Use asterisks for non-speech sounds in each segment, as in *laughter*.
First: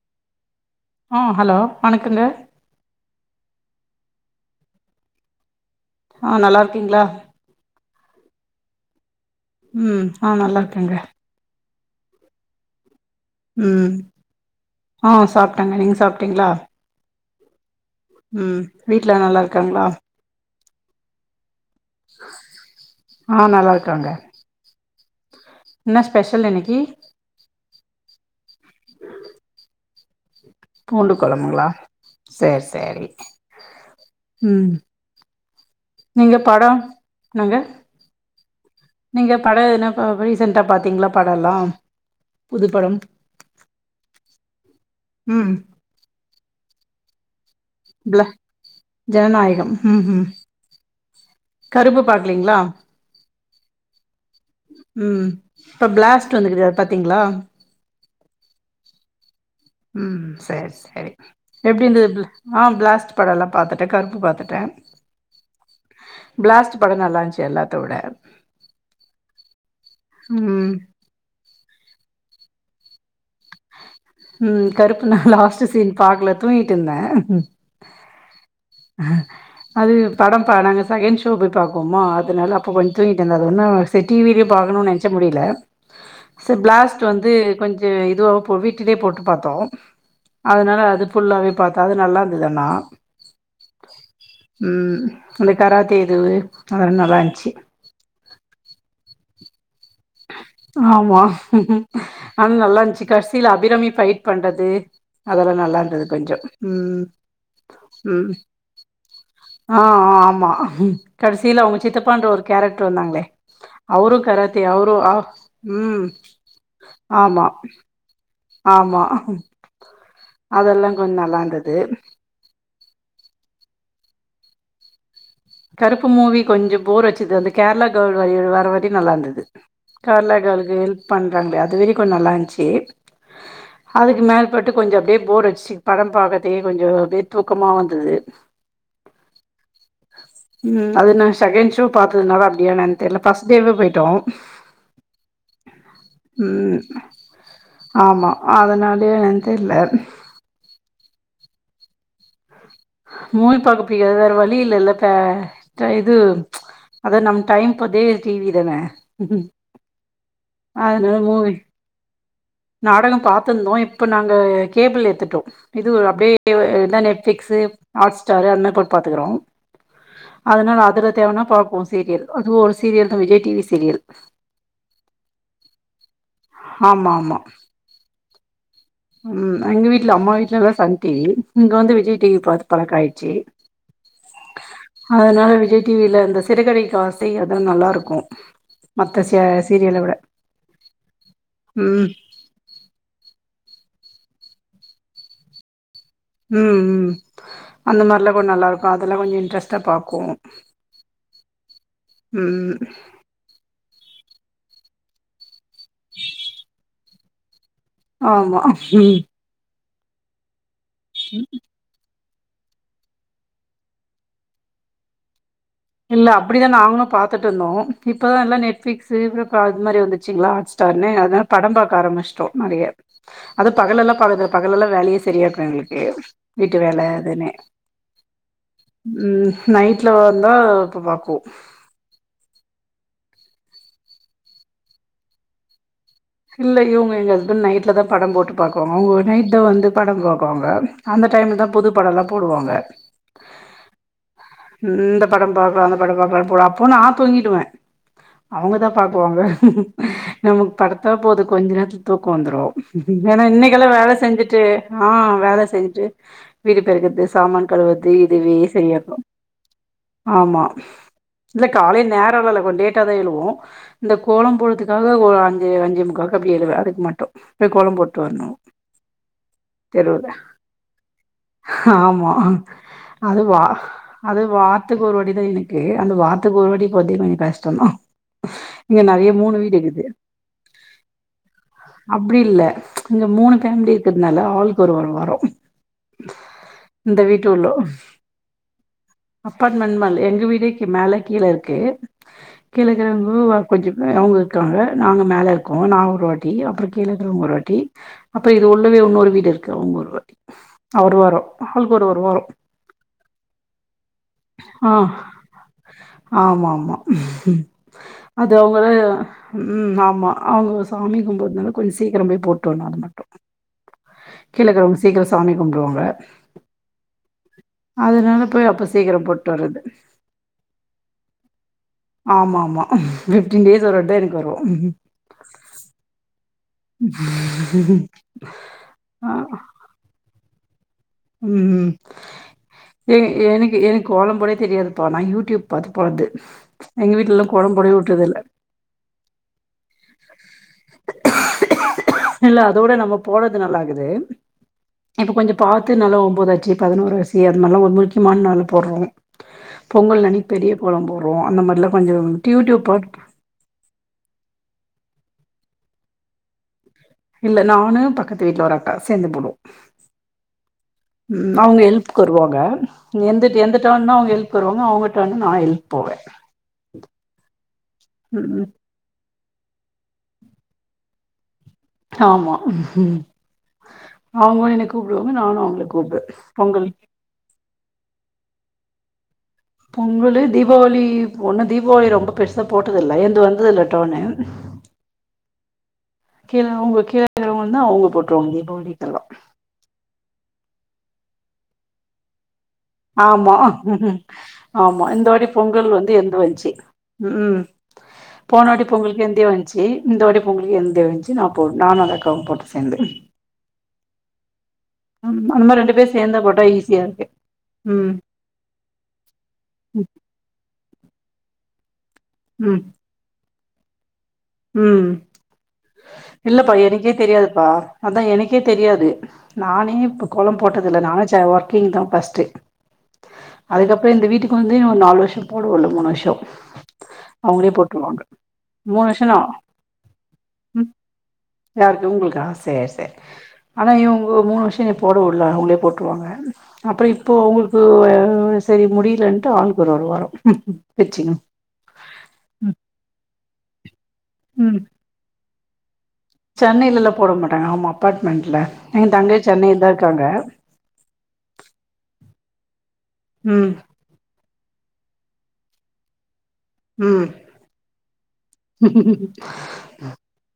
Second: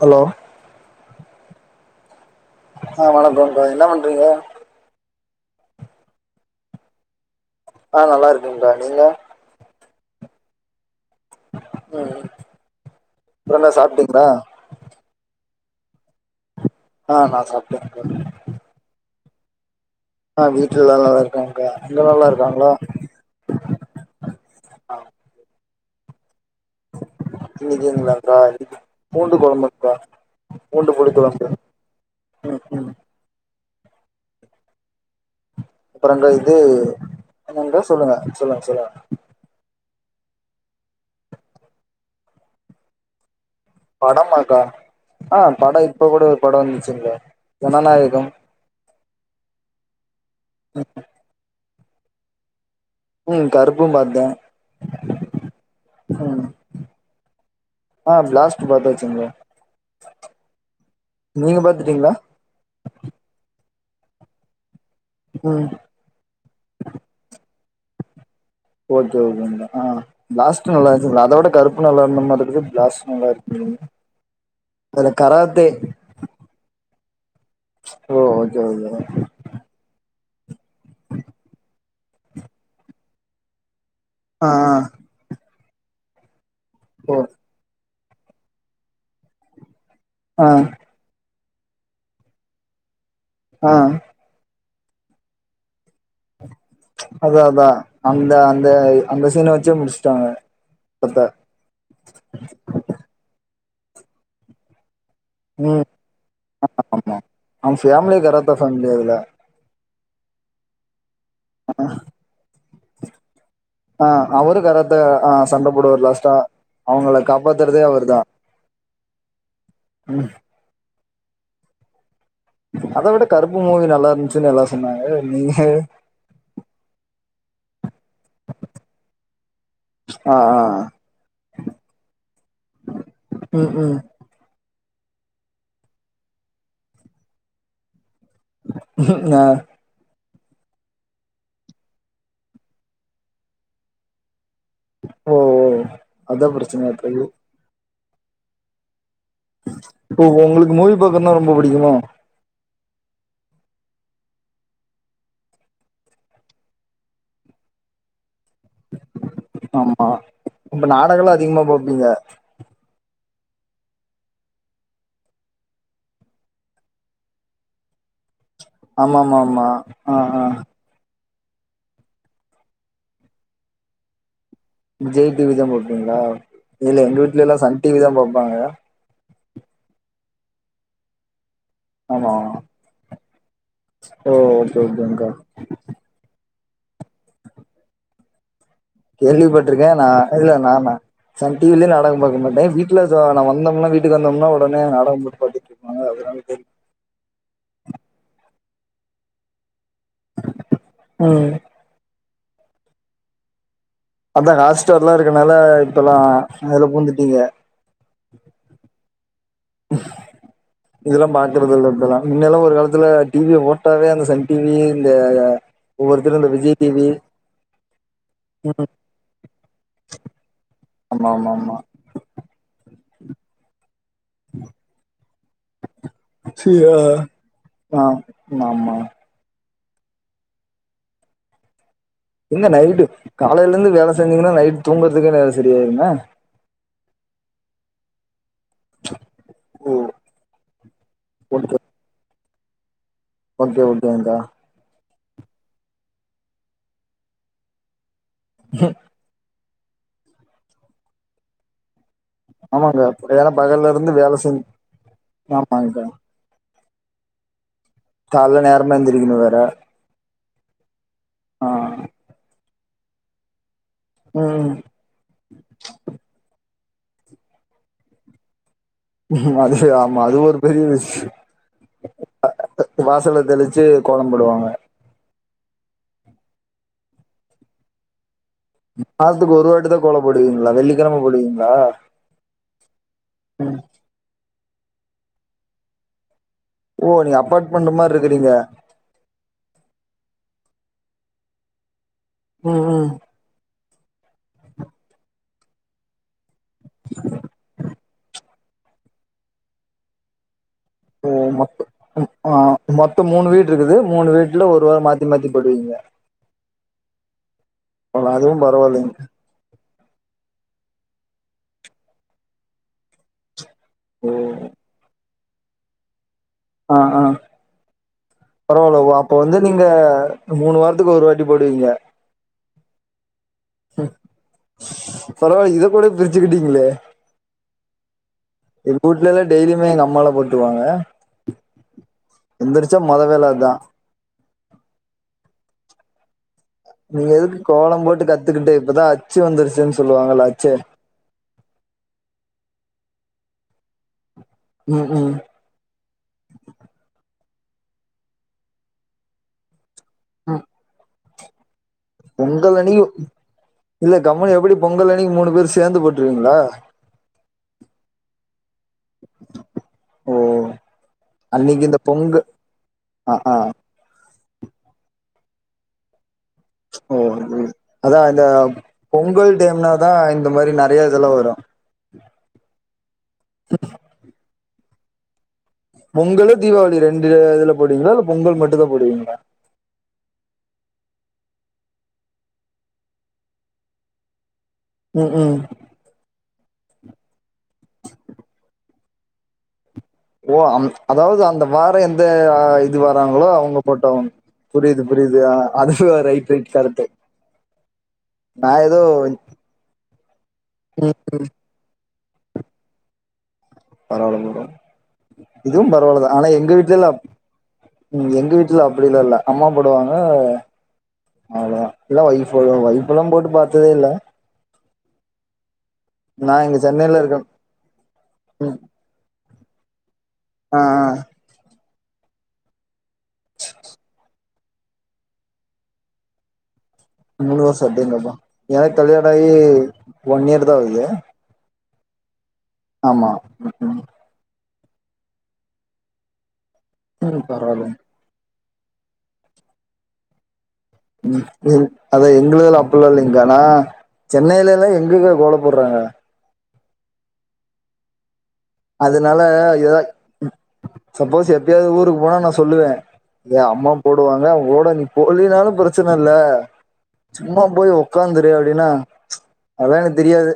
Hello ஆ hello வணக்கெங்க ஆ வணக்கோ வணக்கோ என்ன பண்றீங்கோ ஆ நல்லா இருக்கீங்ளா ஆ நல்லா இருக்கேங்க நீங்க உம் ஆ நல்லா இருக்கேங்க உம் அப்றென்ன சாப்ட்டீங்ளா டங்க நீங்க சாப்ட்டீங்ளா ஆ நா சாப்டே டுல நல்லா இருக்காங்ளா ஆ வீட்ல எல்லாரு நல்லா இருக்றாங்க க அங்க நல்லா இருக்காங்களா ஆ நல்லா இருக்காங்க என்ன ஸ்பெஷல் இன்னைக்கி இன்னிக்கிங்கலாக்கா பூண்டு கொழம்பக்கா பூண்டு கொழம்புங்ளா ம் செரி ம் செரி உம் அப்புறம்க்கா நீங்க இது படோ நாங்க என்னங்கா சொல்லுங்க சொல்லுங்க சொல்லுங்க நீங்க படோ என்ன பாவ் ரீசென்டா பாத்தீங்களா படோ எல்லாம் புது படம் படமாங்கா ஆ ம் படோ இப்பகூட படோ வந்துச்சுங்ளே ப்ள ஜனநாயகம் உம் உம் கருப்பு பாக்லீங்ளா உம் கருப்பும் பாத்தே உம் இப்ப பிளாஸ்ட் ம் வந்துறுகுது அத பாத்தீங்ளா ஆ பிளாஸ்ட் *unintelligible* உம் செரி செரி நீங்க எப்டி இருந்தது பாத்துட்டீங்களா பிளா ஆ பிளாஸ்ட் பட எல்லா பாத்த த கருப்பு பாத்துட்டே ம் பிளாஸ்ட் படோ நல்லா இருந்துச்சு எல்லாத்த விட ஓகே ஓகேங்கனா ஆ ம் பிளாஸ்ட்டு நல்லா இருந்துசுல அதவிட கருப்பு நல்லா இருந்த மாதிரி பிளாஸ் நல்லா இரு உம் கருப்பு நா லாஸ்ட் சீன் பாக்கல தூங்கிட்டு இருந்தே ஓ ஓகே ஓகே அஹ அது படம் பாருங்க செகண்ட் ஷோ போய் பாப்போமா அதனால அப்போ கொஞ்சோ தூங்கிட்டேன அது என்ன டி வி லேய ஆ ஆ பாக்கணும்னு நினைச்ச முடியல பிளாஸ்ட் ஓ வந்து கொஞ்சம் து இதுவா வீட்டிலே போட்டு பாத்தோ ஆ அதனால அது புல்லாவே பாத்தா அது நல்லா இருந்ததாண்ணா ஆ ம் அந்த கராத்தே எதுவு அதா அதா அந்த அந்த அந்த சீன் வச்சே முடிச் ஆமா ஆனா நல்லாருந்துச்சு கடைசியில அபிராமி ஃபைட் பண்றது அதெல்லா ம் நல்லாருந்தது கொஞ்ச ம் ஆமா அவ ஃபேமிலியே ம் கராத்தா ஃபேமிலி அதுல ஆ ஆப் ஆமா கடைசியில அவங்க சித்த பண்ற ஒரு கேரக்டர் வந்தாங்களே ஆ அவரு கராத்த அவரு ஒ கராத்தா ஆ சண்ட போடுவாரு ம் லாஸ்ட்டா அவங்கள ஆமா காப்பாத்துறதே அவர்தா ஆமா ம் அதெல்லா கொஞ்ச நல்லாருந்தது அத விட கருப்பு மூவி நல்லா இருந்துச்சுன்னு எல்லா சொன்னாங்க நீங்க கருப்பு மூவி கொஞ்ச போர் அச்சுது அந்த கேரளா கேள் வர வரி நல்லா இருந்தது ஆ கேரளா ஆ கேளுக்கு ஹெல்ப் பண்றாங்களா அதுவேறி கொஞ்ச நல்லாருந்துச்சு ம் ம் அதுக்கு மேற்பட்டு கொஞ்ச அப்படியே போர் வச்சு பட பார்கதே கொஞ்ச வெத் தூக்கமா வந்தது ஆ ம் அது நா செகண்ட் ஷோ பாத்ததுனால அப்படியானு என தெரியல ஃபர்ஸ்ட் டேவே போயிட்டோ ஓ அதா ம் பிரச்சனைையாப்பது ஆமா அதனால என தெரியல பக்க தான ரொம்ப புடிக்குமோ மூவிபாக்க பிடிக்காது வேற வழி இல்லல்ல தா ட்ர இது அத நம்ம டைம்ப்பதே டி வில தான ஆமா அப்ப நாடகலா அதிகமா பாப்பீங்க நாடக பாத்திருந்தோ இப்ப நாங்க கேபிள் எடுத்துட்டோ இது அப்டியே இதா நெட்ஃளிக்ஸ் து ஆட் ஸ்டார் அந்த மாரி போட்டு பாத்துக்கிறோ ஆமாமாமா ஆ ஆ அதனால அதல தேவனா பாப்போ சீரியல் அது ஒரு சீரியல் தா Vijay T V serial Vijay TV தா பாப்பீங்களா இல்ல ஆமா எங்க ஆமா வீட்லல்லா சன் டி விதா பாப்பாங்க ம் எங்க வீட்ல அம்மா வீ்ட்லல்லா சன் டி வி இங்க வந்து விஜய் டி ஆமா வி பாத்த பழக்க ஆயிடுச்சு ஓ ஓகே ஓகேங்க்கா அதனால விஜய் டி வில இந்த சிறுகடிக்க ஆச அதுலா நல்லாருக்கு கேள்விப்பட்டிருக்கே நா இல்ல நானா சன் டி விலயே ம் நாடக பாக்க மாட்டே வீட்ல நா வந்தன் முன்ன வீட்டுகு வந்தம்னா ஒடனே நாடக போட்டு பாத்துகிட்ருக்கு ம் ம் அந்த மாரில்லா கொஞ்ச நல்லருக்கு அதெல்லா கொஞ்ச இன்ட்ரெஸ்ட் தா பாக்குவோ ம் ம் அதா ஹாஸ்டர்ல்லா இருக்கனால இப்பல்லா அதுல பூந்துட்டீங்க ஆமா ம் இதெல்லா பாக்குறதில்ல முன்னால ஒரு காலத்துல டி விய போட்டாவே அந்த சன் டி வி இந்த இல்ல ஒவ்வொருத்தரு இந்த அப்படிதான விஜய் நாங்களு டிவி பாத்துட்ருந்தோ இப்பதா எல்லா நெட்ப்பளிக்ஸ்சு பா அது மாரி வந்துச்சுங்களா ஆட் ஸ்டார்னு ஆமா ஆமா பட ஆமா பாக்க ஆரம்பிச்சோ நெறைய அது பகல்லா பகலு பகலெல்லா வேலையே சரியா இருக்கு எனக்கு வீட்டு சியா வேல எதுனு ஆ ஆமா ம் நைட்ல வந்தா இப்ப பாக்கு எங்க நைட்டு காலையிலருந்து வேலை செஞ்சீங்கன்னா நைட் தூங்குறதுக்கே நேர சரியாயிருமே இல்ல இவங்க எங்க ஹஸ்பண்ட் நைட்ல தா படம் போட்டு பாக்கு நைட் த வந்து பட பாப்பாங்க அந்த டைம்ல தா ஓகே புது படல்லா போடுவாங்க ஓகே ஓகேங்க்கா இந்த படம் பாக்கலா அந்த படம் பாக்கலா போவங்க அப்போ நா தூங்கிடுவே அவங்கதா பாக்குவாங்க நமக்கு படுத்தாபோது கொஞ்ச நேரத்துக் தூக்க வந்துரு ஆமாங்க ஏனா ஏன்னா இன்னைக்கெல்லா பகல்ல வேல இருந்து செஞ் செஞ்சுட்டு ஆ வேல ஆமாங்கா செஞ்சுட்டு வீடு பெருக்கற்து சாமான் கழுவற்து இதுவே கால்ல நேரமா செரியாருக்கு எந்திரிக்கணு வேற ஆமா இல்ல ஆ காலைல் நேரோல்லா இல்ல கொண்டே ட்டாதா எழுவோ இந்த கோலம் ம் போட்றதுக்காக ஒரு அஞ்சு அஞ்சே முக்காக்கு அப்டியே எழு ந்து அதுக்கு மட்டு போய் கோலம் போட்டு வர்ணு அது சேரி ஆமா அது ஒரு பெரிய விஷ் ஆமா அது வா தெளிச்சு கோலம் அது போடுவாங்க வார்த்துக்கு ஒரு வாட்டிதா எனக் கே அந்த வார்த்துக்கு ஒருவாட்டி போட்றதே கொஞ்ச கஷ்டந்தா இங்க நெறைய மூணு வாரத்துக்கு ஒரு வீடு வாட்டி தா இருக்குது கோலம் போடுவீங்களா வெள்ளிக்கெழம போடுவீங்களா அப்டி இல்ல இங்க மூணு ம் ஃபேம்லி இருக்குறதுனால ஆளுக்கு ஒரு ஒரு வார ஓ இந்த நீங்க வீட்டு உள்ளோ அப்பார்ட்மெண்ட் மாரி இருக்குறீங்க அப்பார்ட்மென்ட்லா இல்ல எங்க வீடே க்கி மேல கீழ இருக்கு ம் கீழ ம் இருக்கிறவ்ங்க *unintelligible* கொஞ்ச மே அவ்ங்க இருக்காங்க நாங்க மேல இருக்கோ நா ஒரு வாட்டி அப்றோ கீழ இருக்கறவ்ங்க ஒரு வாட்டி அப் ப்பே இது உள்ளவே இன்னொரு வீடு இருக்கு அவ்ங்க ஒரு வாட்டி ஒரு வாரோ ஓமா ஆளுக்கு ஒரு ஒரு ம் வாரோ ஆ மொத்த மூணு வீடு இருக்குது மூணு வீட்ல ஒரு வார மாத்தி மாத்தி போட்டுக்வீங்க ஆமாம்மா பரவால்ல அது அதுவு அவ்ங்களா பரவாயில்லைங்க ம் ஆமா அவ்ங்க சாமி கும்புட்றதுனால கொஞ்ச சீக்கிர போய் போட்டு வர்ணு அது மட்டு ஓ கீழ இருக்குறவ்ங்க சீக்கிர சாமி கும்புட்ருவாங்க ஆ ஆ போய் பரவால்ல வ சீக்கிர அப்ப போட்டு வந்து வர்றது நீங்க மூணு வாரத்துக்கு ஒரு வாட்டி போடுவீங்க ஆமாம்மா ஃபிஃப்டீன் டேஸ் ஒரு வாட்ட எனக் பரவால்ல இதக்கூட பிரிச்சுக்கிட்டீங் இங்க எங்க ஆ வீட்லலா டெய்லியுமே எங்க அம்மாலா போட்ருவாங்க ம் ம் எந்திரிச்சா ஏ மொத வேல அதா எனக்கு எனக்கு கோலம்போடவே தெரியாது பா நா யூட்யூப் பாத்து போறது நீங்க எதுக்கு கோலம் போட்டு கத்துக்கிட்டு இப்பதா அச்சு வந்துருச்சுன்னு சொல்லுவாங்கள அச்சு இல்ல அதோட நம்ம போட்றது நல்லாக்குது ம் ம் முன்னலா ஒன்போதாச்சு பதுனோராச்சு அதுமார்லா ஒரு முக்கியமான நாளு போட்றோ பொங்கல் அன்னைக்கு ம். பெரிய கோலம் போடுவோ அந்த மார்லா பொங்கல் அன்னைக்கு இல்ல கம்முனு எப்டி பொங்கல் அன்னைக்கு மூணு பேரு சேந்து போட் ருவீங்ளா இல்ல நானு பக்கத்து வீட்ல ஒரு அக்கா சேந்து போடுவோ ஓ ம் அவுங்க அன்னைக்கு இந்த ஹெல்ப்க்கு பொங்கு வருவாங்க ஆ ஆ எந்தட் எந்த டேன்னா அவுங்க ஹெல்ப்க்கு வருவாங்க அவுங்க டேன்னா நா ஹெல்ப் போவே ஓ அதுனாலே அதா இந்த ம் பொங்கல் டேம்னா தா இந்த மாரி நெறையா செலவு வரு ஆமா ம் அவுங்க வந்து என்ன கூப்டுவாங்க நானு அவுங்க பொங்கலு தீபாவளி ரெண்டு அ இதுல போடுவீங்களா இல்ல பொங்கல் மட்டுந்தா போடுவீங்களா பொங்கலு தீபாவளி போன தீபாவளி ரொம்ப பெருசா போட்டதில்ல என்ந்து வந்ததுல்ல டேன்னு ம் ம் கீழ அவ்ங்க கீழ இருக்றவ்ங்க வந்து அவுங்க போட்ருவாங்க தீபாவளிக்கெல்லா ஓ அம் அதாவ்து அந்த வார எந்த ஆ இது வாராங்களோ ஆமா அவுங்க போட்டவ்ங்க புரியுது ஆமா இந்த புரியுது வாட்டி அ பொங்கல் அது வந்து சேர் என்து ரைட் ரைட் வந்ச்சு கருத்து ம் போனவாட்டி பொங்கலுக்கு என்ந்தே வந்ச்சு இந்தவாட்டி பொங்கலுக்கு என்ந்தே ம் வந்ச்சு நா போட் நானு அந்த அக் காவு போட்டோ சேந்து பரவாலைங்களே ம் அந்த மாரி இதுவு ரெண்டு பேர் பரவால்லதா சேந்தா ஆனா போட்டா எங்க ஈஸியா வீட்லலா இருக்கு ம் எங்க வீட்ல அப்டிலா இல்ல அம்மா ம் போடுவாங்க அவ்ளதா இல்ல ஃவைபெல்லா ம் ஃவைபெல்லா போட்டு பாத்ததே இல்ல ம் நா இல்லப்பா இங்க எனக்கே சென்னைல இருக்கே தெரியாதுப்பா அதா எனக்கே ம் தெரியாது நானே இப்ப கோலம் ஆ போட்டதில்ல ஆ நானே செ ஒர்க்கிங் தா ஃபஸ்ட்டு அதுகப்ற இந்த வீட்டுக்கு வந்து ஒரு நாலு வருஷோ போடவுல்ல மூணு வருஷோ முனு அவங்களே வருஷோ போட்ருவாங்க அடேங்கப்பா எ மூணு கல்யாண வருஷனா ஆயி ஒன் இயர் தா ம் ஆவுது யாருக்கு உங்களுக்கா செர் செர் ஆனா ம் இவ உங்க மூணு வருஷ் எனைய போட வுடல அவுங்ளே போட்ருவாங்க அப்றோ இப்போ ம் அவுங்களுக்கு பரவாயில்ல வே ல செய்ய முடியிலன்ட்டு ஆளுக்கு ஒரு ஒரு வரோ ம் அதா எங்களுக்கெலா அப்பில்லா இல்லைங்கா நா சென்னைல எல்லா எங்க கா கோல போட்றாங்க சென்னைலெல்லா போட மாட்டாங்க ஆமா அப்பாட்மெண்ட் அதனால எதோ சப்போஸ் எப்பியாவது ஊருக்கு போனா நா சொல்லுவே எ ம் அம்மா போடுவாங்க அவங் கூட நீ போலினாலு பிரச்சன இல்ல சும்மா போய் ஒக்காந்துரு அப்டினா ம் அதா எனக் தெரியாது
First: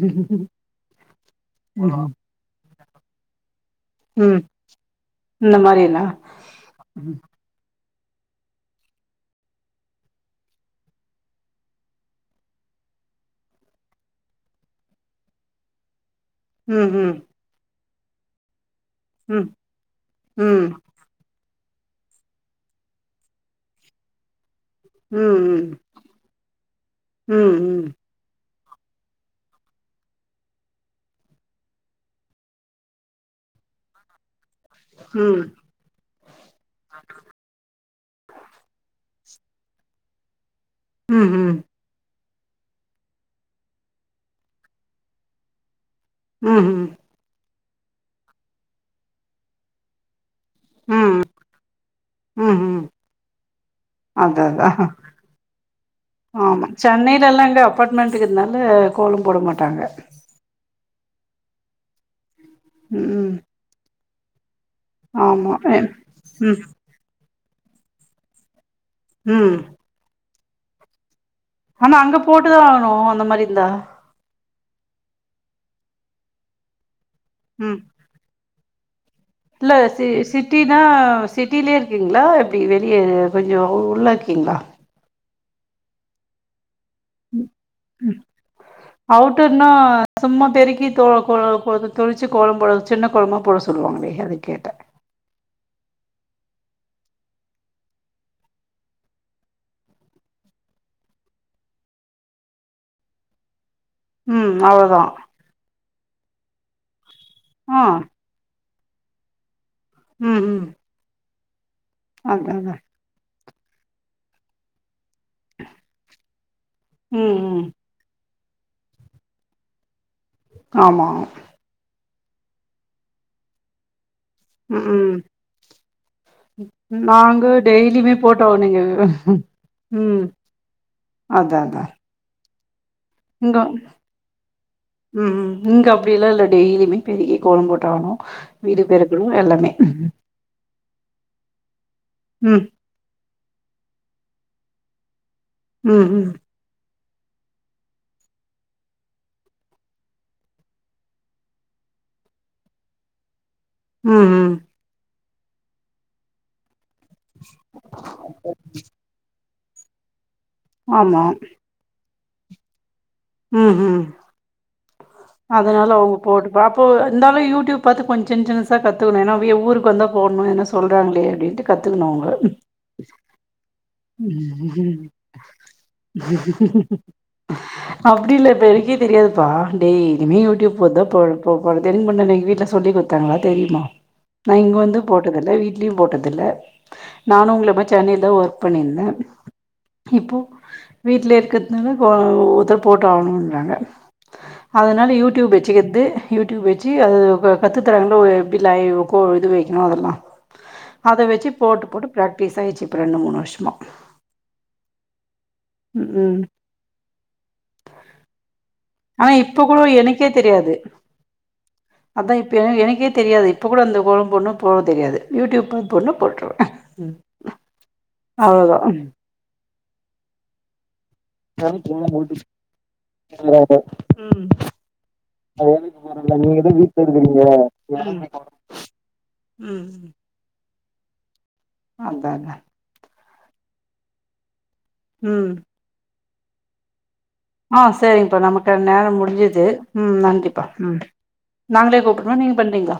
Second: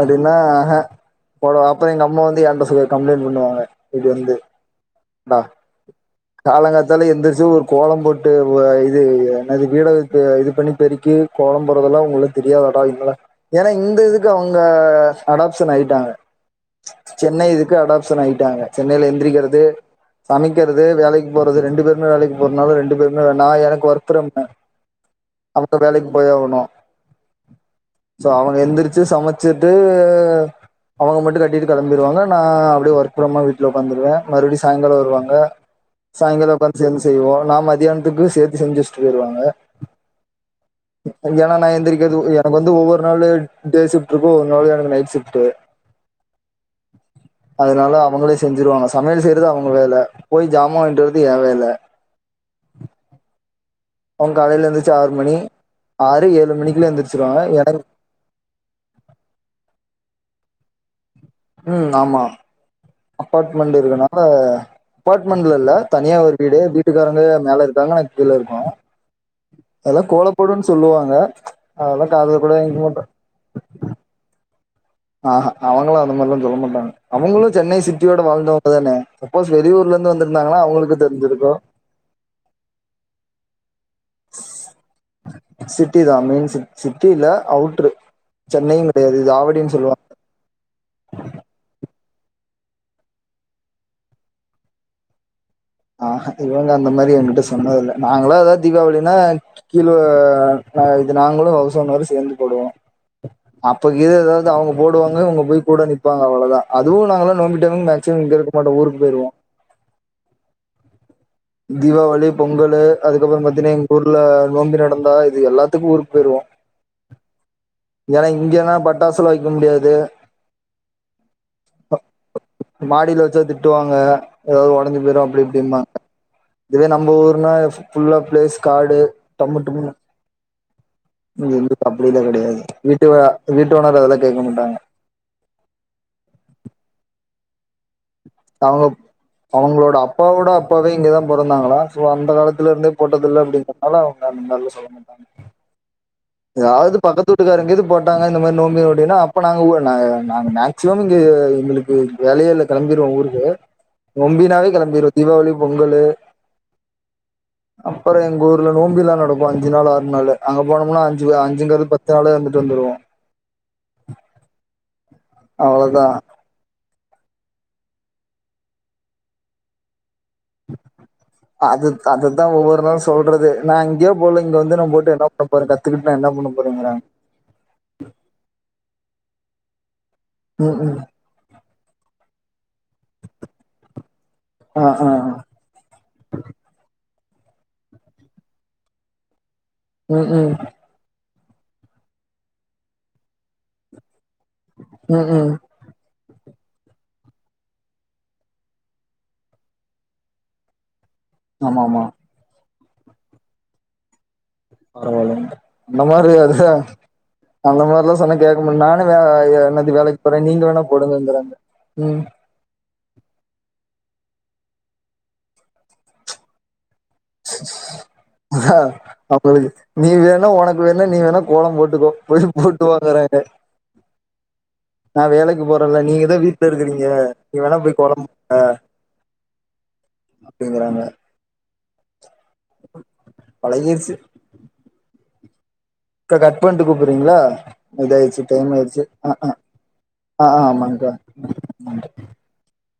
அப்டினா ஆஹா போட அப்ற எங்க அம்மா ம். வந்து என்ட சொல்லி கம்ப்ளைன் பண்ணுவாங்க இப்டி வந்து டா இந்த மாரினா காலங்காத்தால ம் எந்திரிச்சி ஒரு கோல போட்டு வ இது என்னது வீட த இது பண்ணி பெருக்கி கோலம் போறதெல்லா உங்களுக்கு தெரியாதா ஏனா இந்த இதுக்கு அவுங்க அடாப்ஷன் ஆய்ட்டாங்க ம் ம் சென்னை இதுக்கு அடாப்ஷன் ஆய்ட்டாங்க சென்னைல ம் எந்திரிக்கிறது ம் சமைக்கிறது வேலைக்கு போற து ரெண்டு பேருமே வேலைக்கு போறனாலு ரெண்டு பேருமே நா எனக்கு ஒருத்தர ம் ம் அவுங்க வேலைக்கு போயாகனு ம் ம் சோ அவுங் எந்திரச்சி சமச்சிட்டு அவுங்க மட்டு கட் டிட் கெளம்பிருவாங்க நா அப்டியே ஒர்க் ஃப்ரமா வீட்ல ஒக்காந்துருவே மறுபடி சாய்ங்காலா ம் வருவாங்க ம் சாய்ங்கால ஒக்காந்து சேந்து செய்வோ நா மத்யான்துக்கு சேத்து செஞ் வெச்ட்டு வருவாங்க ஏனா நா எந்திரிக்கிறது உ எனக்கு வந்து ஒவ்வொரு நாளு டே ஷிப்ட்ருக்கு ஒரு நாளு எனக்கு நைட் ஷிப்டு ம் ம் அதனால அவுங்ளே செஞ்சிருவாங்க சமையல் செய்றது அவுங்க வேல போய் ஜாமா வாய்ன்டு வரது ம் எ வேல ம் ம் அவுங் அதா காலையில அதா எந்திரிச்சி ஆறு மணி ஆறு ஏழு ஆமா மணிக்குள்ள சென்னையில எந்திரிச்சிருவாங்க எல்லா இங்க எனக்கு அப்பாட் மெண்ட்க்குதுனால கோலம் போட மாட்டாங்க ம் ஆமா ம் அப்பாட்மெண்டு இருக்குனால ஆமா அப்பாட்மெண்ட்ல இல்ல எ தனியா ஒரு வீடு ம் வீட்டுக்காரங்க மேல இருக்காங்க நா கீழ இருக்கோ ம் அதெல்லா கோல போடுன் சொல்லுவாங்க ஆனா அதெல்லாம் அங்க காதுல கூட போட்டுதா வாங்கிக்க ஆவனு மாட்டேன் அந்த மாரி இருந்தா ஆஹா அவுங்களு அந்த மாரிலா சொல்ல மாட்டாங்க அவுங்களு ம் சென்னை சிட்டியோட வாழ்ந்தவங்க தான இல்ல சி சிட்டினா தெரிஞ்சிருக்கும் சிட்டிலியே இருக்கீங்ளா எப்டி வெளிய கொஞ்சோ உள்ள இருக்கீங்ளா சிட்டி தா மெயின் சிட் சிட்டி இல்ல அவுட்ரு ம் சென்னையும் கெடையாது இது அவுட்டர்னா ஆவடின்னு சொல்லுவாங்க சும்மா பெருக்கி தோ கோ தொளிச்சு கோலம்பு சின்ன கோலமா போட சொல்லுவாங்ளே அது கேட்ட ஆஹா இவங்க அந்த மாரி என்கிட்ட சொன்னதில்ல நாங்ளா எதாவது தீபாவளினா கீழ அ இது நாங்ளு அவுஸோனரு சேந்து போடுவோ அப்பகீது ஏதாவது ம் அவுங்க அவ்ளோதா போடுவங்க இவுங்க போய் கூட நிப்பாங்க அவ்ளதா அதுவு நாங்கல்லா நோம்பி ஆ டைம் மேக்சிமம் இங்க இரு க்க மாட்டோ ஊருக்கு போய்ருவோ ம் ம் தீபாவளி அதா அதா பொங்கலு அதுக்கப்ற பத்தீனா எங்க ஊர்ல நோம்பி நடக் இந்தா இது எல்லாத்துக் ஊருக்கு போய்ருவோ ம் ம் ஏனா இங்கனா பட்டாசுலா வெய்க்க முடியாது ஆமா மாடில வச்சா திட்டுவாங்க ஏதாவது ம் ஒடஞ்சு ம் போயிடும் அப்டி இப்டின்பாங்க இதுவே நம்ம நாங்க ஊர்னா டெய்லியுமே ஃபுல்லா போட்டோ பிளேஸ் நீங்க காடு டம்மு டும்முன்னு ம் இங்க அதா அதா வந்துட்டு அப்டிலா கெடயாது இங்க உம் ம் இங்க அப்டிலாம் இல்ல டெய்லியுமே பெரிய கோலம் போட்டாவனு வீடு அவங்க பெருக்கணு எல்லாமே அவங்களோட அப்பாவோட அப்பாவே இங்கதான் பொறந்தாங்களாம் சோ அந்த ம் காலத்துல இருந்தே போட்டதுல *unintelligible* அவங்க அந்த மாரிலா சொல்ல மாட்டாங்க உம் உம் பக்கத்தூட்டுக்காரங்கேது போட்டாங்க இந்த மாரி நோம்பி நொடின்னா அப்ப நாங்க ஒ நாங்க ஆஹ் நாங்க மேக்சிமம் இங்க எங்களுக்கு வேலையேல்ல கெளம்பிருவோம் ஊருக்கு ம் ம் நொம்பினாவே கெளம்பிருவோம் தீபாவளி பொங்கலு அப்புறம் எங்க ஊர்ல நோம்பிலாம் நடக்கும் அஞ்சு நாளு ஆறு நாளு அங்க போனோமுனா ஆமா அஞ்சு அஞ்சுங்கறது பத்து நாளா இருந்துட்டு வந்துருவோம் ம் ம் அதனால அவ்ளோதா அவங்க போட்டுப்பா அப்போ இந்தால் அப்ரோ யூடியூப் பாத்து கொஞ்சொ சின் சின்னசா கத்துக்கணும் ஏன்னா வீயு ஊருக்கு வந்தா ப் அது அவங்க அதுதான் ஒவ்வொரு நாளும் சொல்றது நான் எங்கயோ போல இங்க வந்து நம்மூட்ட என்னா பண்ணப் போற கத்துக்கிட்டு நா என்ன பண்ணப் போறேங்கறாங்க ஆஹ் அப்டில் இல்ல இப்ப எனக்கே தெரியாதுப்பா டெய்லியுமே ம் யூடியூப் ம் பாத்துதான் *unintelligible* ஒனக்கு தெரியுன்னு *unintelligible* ல்ல சொல்லி குடுத்தாங்களா தெரியுமா நான் இங்க ஆ வந்தும் ஆ போட்டதில்ல வீட்லயும் போட்டதில்ல நானும் உங்கள மாரி சென்னைல ஒர்க் பண்ணினுருந்தேன் ம் இப்போ ம் வீட்ல இருக் இருக்கறதுனால இப்ப ஒருத்தர் போட்டாவணுன்றாங்க அதனால ம் ம் யூடியூப் வச்சுக்கற்து யூடியூப் வச்சு அது வ கத்து தறாங்க எப்டி லைவ் கோ இது வைக்கணு அதெல்லா அத வெச்சு ஆமா போட்டு ஆமா போட்டு பிராக்டிஸ் ஆயிடுச்சு இப்ப ரெண்டு மூணு வருஷமா பரவாயில்லங்க அந்த மாரி ம் அடிச்சா அந்த மாதிரில்லாம் சொன்னா கேக்க மாட் ஆனா நா இப்ப கூட என்னது வேலைக்கு போறேன் நீங்க வேணா போடுங்கங்கறாங்க ம் அதான் இப்ப எனக்கே தெரியாது இப்ப கூட அந்த கோலம் ஒண்ணும் போட தெரியாது யூடியூப் பாத்து போட்னா போட்ருவேன் *unintelligible* அஹ் ம் அப்பவே நீ வேணா ஒனக்கு வேணுணா நீ வேணா கோலம் போட்டுக்கோ போய் போட்டு ம் வாங்கறேன் *unintelligible* வேலைக்கு போறேன்ல நீங்க தா நீங்கதான் வீட்ல இருக்கிறீங்க இருக்கறீங்க நீ வேணா போய் கோலம் போடு உம் ம் ங்கறாங்க அதானே பழகிருச்சு ம் கா கட்பண்ணிட்டு கூப் றீங்களா அஹ் ஆ சரிங்கப்பா இதாயிடுச்சு டைம் நமக்கான ஆயிடுச்சு நேரம் அஹ் அஹ் முடிஞ்சுது ம் ஆஹ் நன்றிப்பா ம் ஆமாங்க்கா நாங்களே ம் கூப்பட்டுமா நீங்க பண்றீங்ளா